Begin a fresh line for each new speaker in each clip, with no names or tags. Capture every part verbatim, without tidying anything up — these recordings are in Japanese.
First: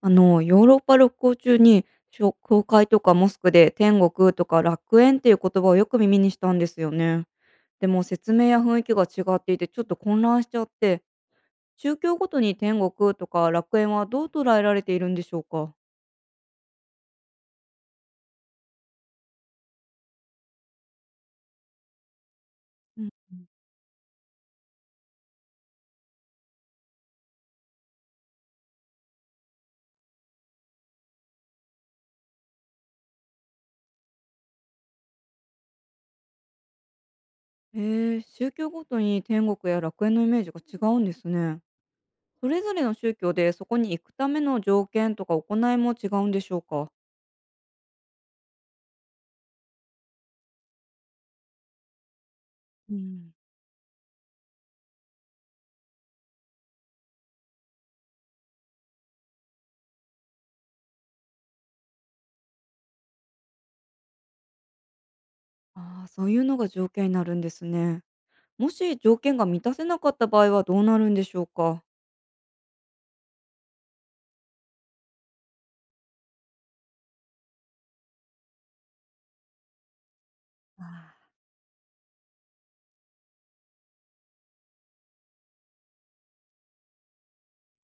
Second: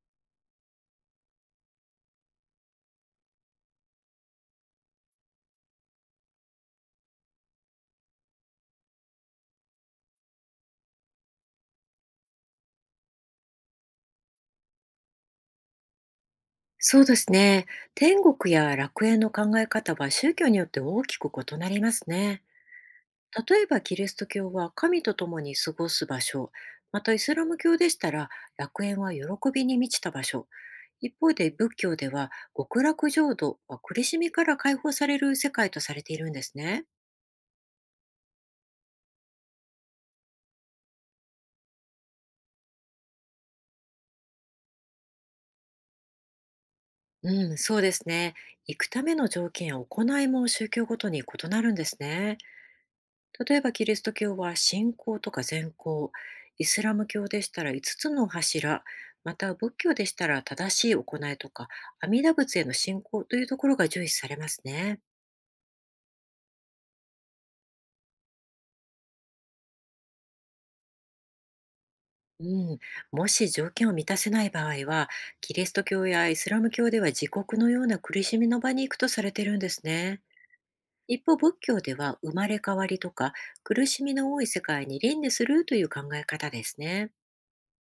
あの、ヨーロッパ旅行中に、しょ教会とかモスクで天国とか楽園っていう言葉をよく耳にしたんですよね。でも説明や雰囲気が違っていてちょっと混乱しちゃって、宗教ごとに天国とか楽園はどう捉えられているんでしょうか。
そうですね。天国や楽園の考え方は宗教によって大きく異なりますね。
うん。
例えばキリスト教は、神と共に過ごす場所。またイスラム教でしたら、楽園は喜びに満ちた場所。一方で仏教では、極楽浄土は苦しみから解放される世界とされているんですね。
えー宗教ごとに天国や楽園のイメージが違うんですね。それぞれの宗教でそこに行くための条件とか行いも違うんでしょうか。
うん、そうですね。行くための条件や行いも宗教ごとに異なるんですね。
うん。
例えばキリスト教は信仰とか善行、イスラム教でしたら5つつの柱、また仏教でしたら正しい行いとか阿弥陀仏への信仰というところが重視されますね。
ああ、そういうのが条件になるんですね。もし条件が満たせなかった場合はどうなるんでしょうか？
うん、もし条件を満たせない場合は、キリスト教やイスラム教では自国のような苦しみの場に行くとされているんですね。
あ
一方、
あ。
仏教では生まれ変わりとか苦しみの多い世界に輪廻するという考え方ですね。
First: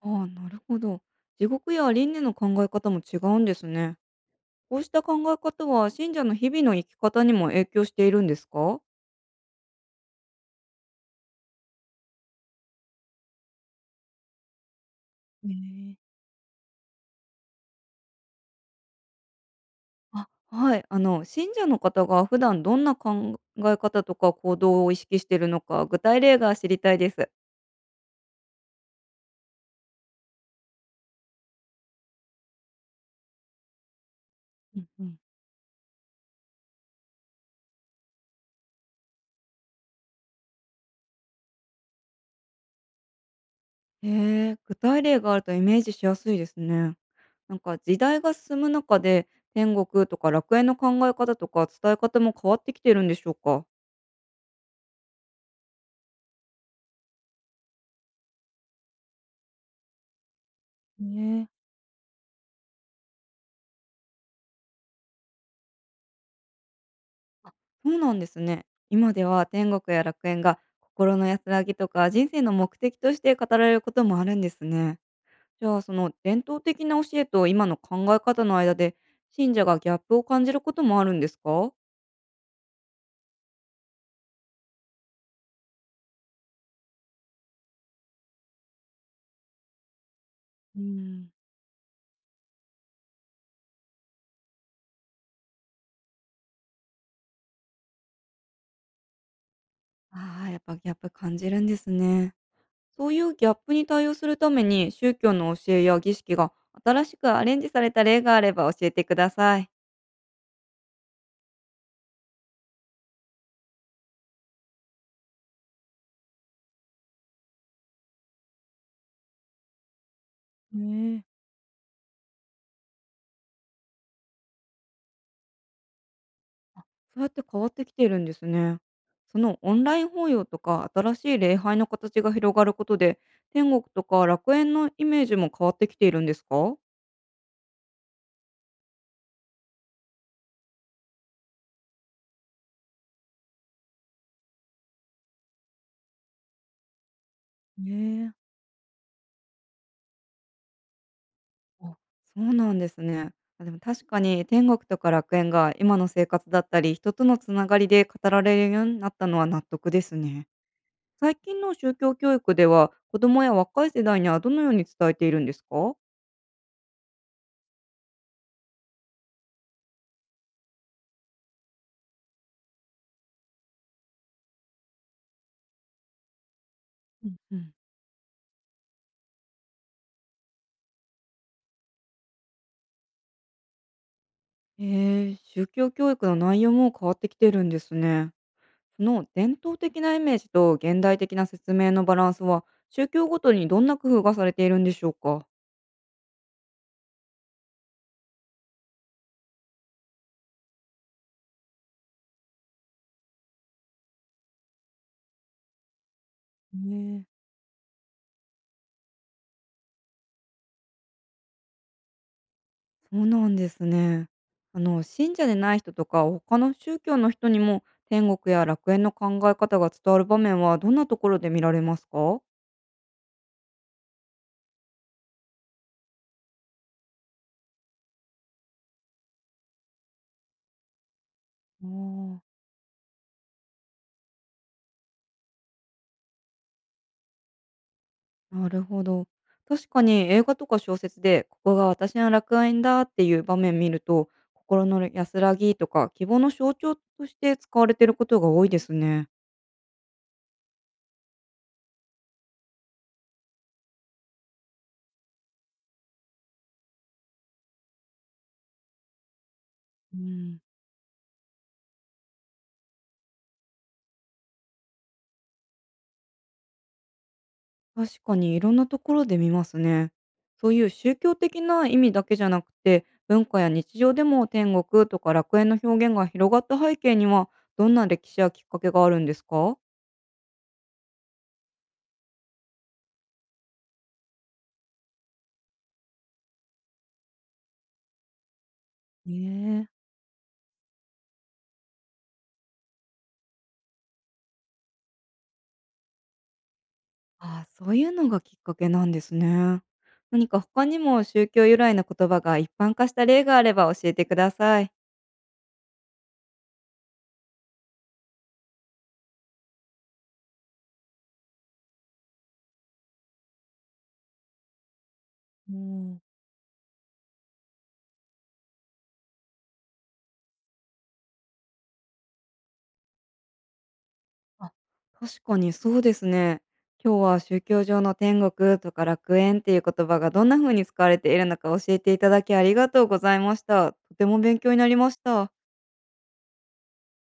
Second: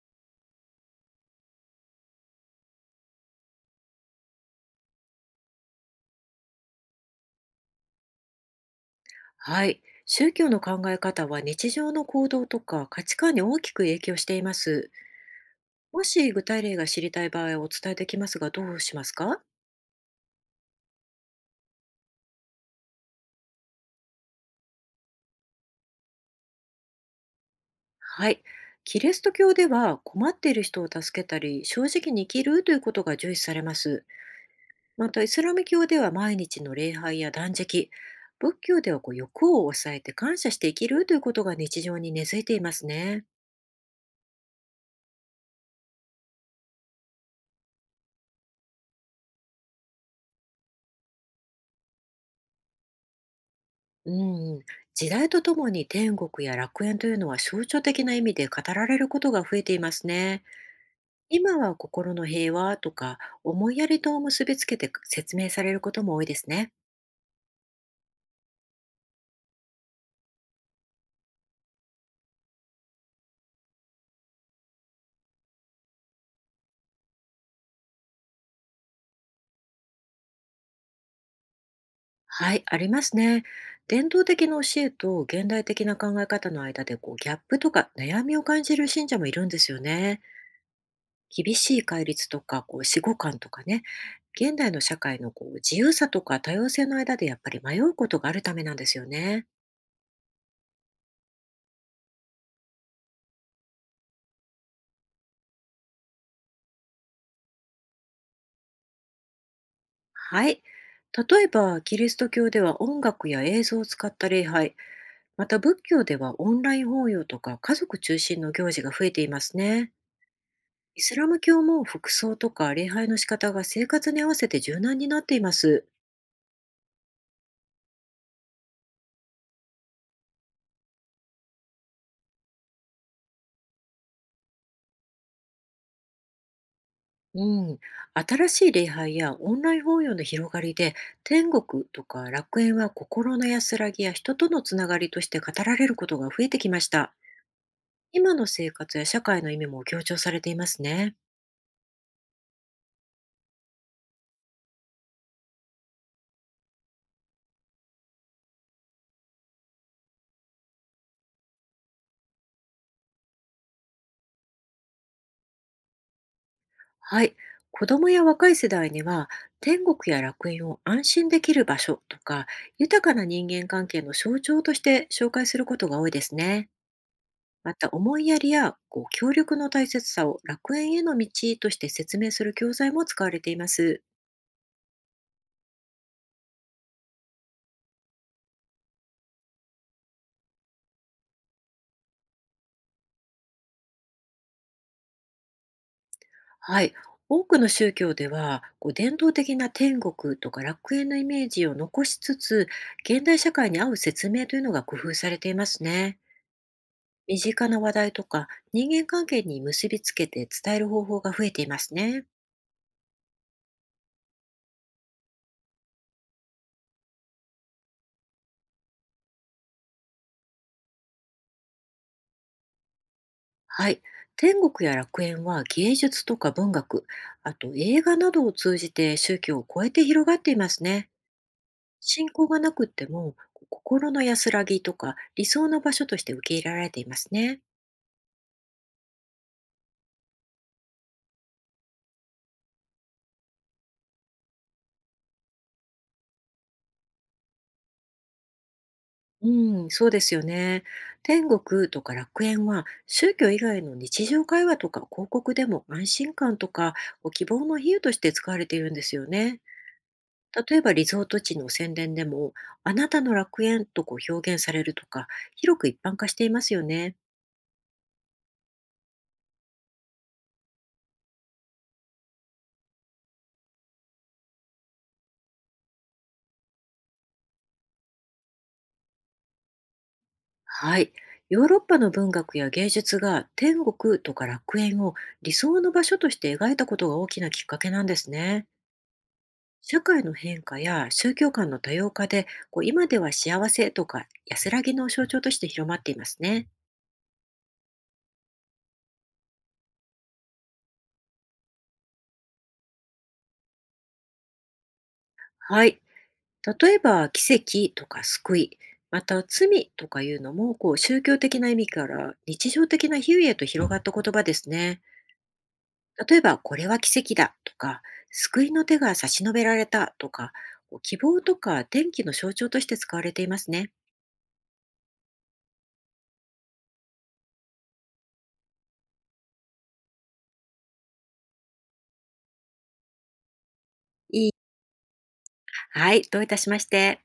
あ、なるほど。地獄や輪廻の考え方も違うんですね。こうした考え方は信者の日々の生き方にも影響しているんですか？
はい。宗教の考え方は日常の行動とか価値観に大きく影響しています。
へえ。
もし具体例が知りたい場合はお伝えできますが、どうしますか？
あ、はい。あの、信者の方が普段どんな考え方とか行動を意識しているのか、具体例が知りたいです。
はい。キリスト教では困っている人を助けたり、正直に生きるということが重視されます。
うんう
ま
ん。
た、イスラム教では毎日の礼拝や断食、仏教ではこう欲を抑えて感謝して生きるということが日常に根付いていますね。
へえ、具体例があるとイメージしやすいですね。なんか時代が進む中で天国とか楽園の考え方とか伝え方も変わってきてるんでしょうか。
うん、時代とともに天国や楽園というのは、象徴的な意味で語られることが増えていますね。
ね
今
え。
は心の平和とか思いやりと結びつけて説明されることも多いですね。
あ、そうなんですね。今では天国や楽園が心の安らぎとか人生の目的として語られることもあるんですね。じゃあその伝統的な教えと今の考え方の間で信者がギャップを感じることもあるんですか。
はい、ありますね。伝統的な教えと現代的な考え方の間でこうギャップとか悩みを感じる信者もいるんですよね。
うん。
厳しい戒律とかこう死後感とかね、現代の社会のこう自由さとか多様性の間で、やっぱり迷うことがあるためなんですよね。
ああー、やっぱギャップ感じるんですね。そういうギャップに対応するために、宗教の教えや儀式が新しくアレンジされた例があれば教えてください。
はい。例えば、キリスト教では音楽や映像を使った礼拝、また仏教ではオンライン法要とか家族中心の行事が増えていますね。イス
ねえ。
ラム教も服装とか礼拝の仕方が生活に合わせて柔軟になっています。
そうやって変わってきているんですね。そのオンライン法要とか新しい礼拝の形が広がることで、天国とか楽園のイメージも変わってきているんですか。
うん。新しい礼拝やオンライン法要の広がりで、天国とか楽園は心の安らぎや人とのつながりとして語られることが増えてきました。
ね。
今の生活や社会の意味も強調されていますね。
あ、そうなんですね。あ、でも確かに天国とか楽園が今の生活だったり人とのつながりで語られるようになったのは納得ですね。最近の宗教教育では、子供や若い世代にはどのように伝えているんですか？
はい。子どもや若い世代には、天国や楽園を安心できる場所とか、豊かな人間関係の象徴として紹介することが多いですね。
うんうん。
また、思いやりやこう協力の大切さを楽園への道として説明する教材も使われています。
へえ、宗教教育の内容も変わってきてるんですね。その伝統的なイメージと現代的な説明のバランスは、宗教ごとにどんな工夫がされているんでしょうか？
はい。多くの宗教では、こう伝統的な天国とか楽園のイメージを残しつつ、現代社会に合う説明というのが工夫されていますね。
ね。
身近な話題とか人間関係に結びつけて伝える方法が増えていますね。
そうなんですね。あの信者でない人とか、他の宗教の人にも天国や楽園の考え方が伝わる場面はどんなところで見られますか？
はい。天国や楽園は芸術とか文学、あと映画などを通じて宗教を超えて広がっていますね。
あ
信仰
あ。
がなくっても、心の安らぎとか理想の場所として受け入れられていますね。
なるほど。確かに映画とか小説で、ここが私の楽園だっていう場面見ると、心の安らぎとか希望の象徴として使われていることが多いですね。
うん、そうですよね。天国とか楽園は宗教以外の日常会話とか広告でも、安心感とかお希望の比喩として使われているんですよね。
うん、
例えばリゾート地の宣伝でも、あなたの楽園とこう表現されるとか、広く一般化していますよね。
確かにいろんなところで見ますね。そういう宗教的な意味だけじゃなくて、文化や日常でも天国とか楽園の表現が広がった背景には、どんな歴史やきっかけがあるんですか。
はい。ヨーロッパの文学や芸術が天国とか楽園を理想の場所として描いたことが大きなきっかけなんですね。
ね
社
え。
会の変化や宗教観の多様化で、こう今では幸せとか安らぎの象徴として広まっていますね。
ああ、そういうのがきっかけなんですね。何か他にも宗教由来の言葉が一般化した例があれば教えてください。
はい。例えば奇跡とか救い、また罪とかいうのもこう宗教的な意味から日常的な比喩へと広がった言葉ですね。
うん、
例えばこれは奇跡だとか、救いの手が差し伸べられたとか、こう希望とか天気の象徴として使われていますね。
あ、確かにそうですね。今日は宗教上の天国とか楽園っていう言葉がどんな風に使われているのか教えていただきありがとうございました。とても
いい
勉強になりました。
はい、どういたしまして。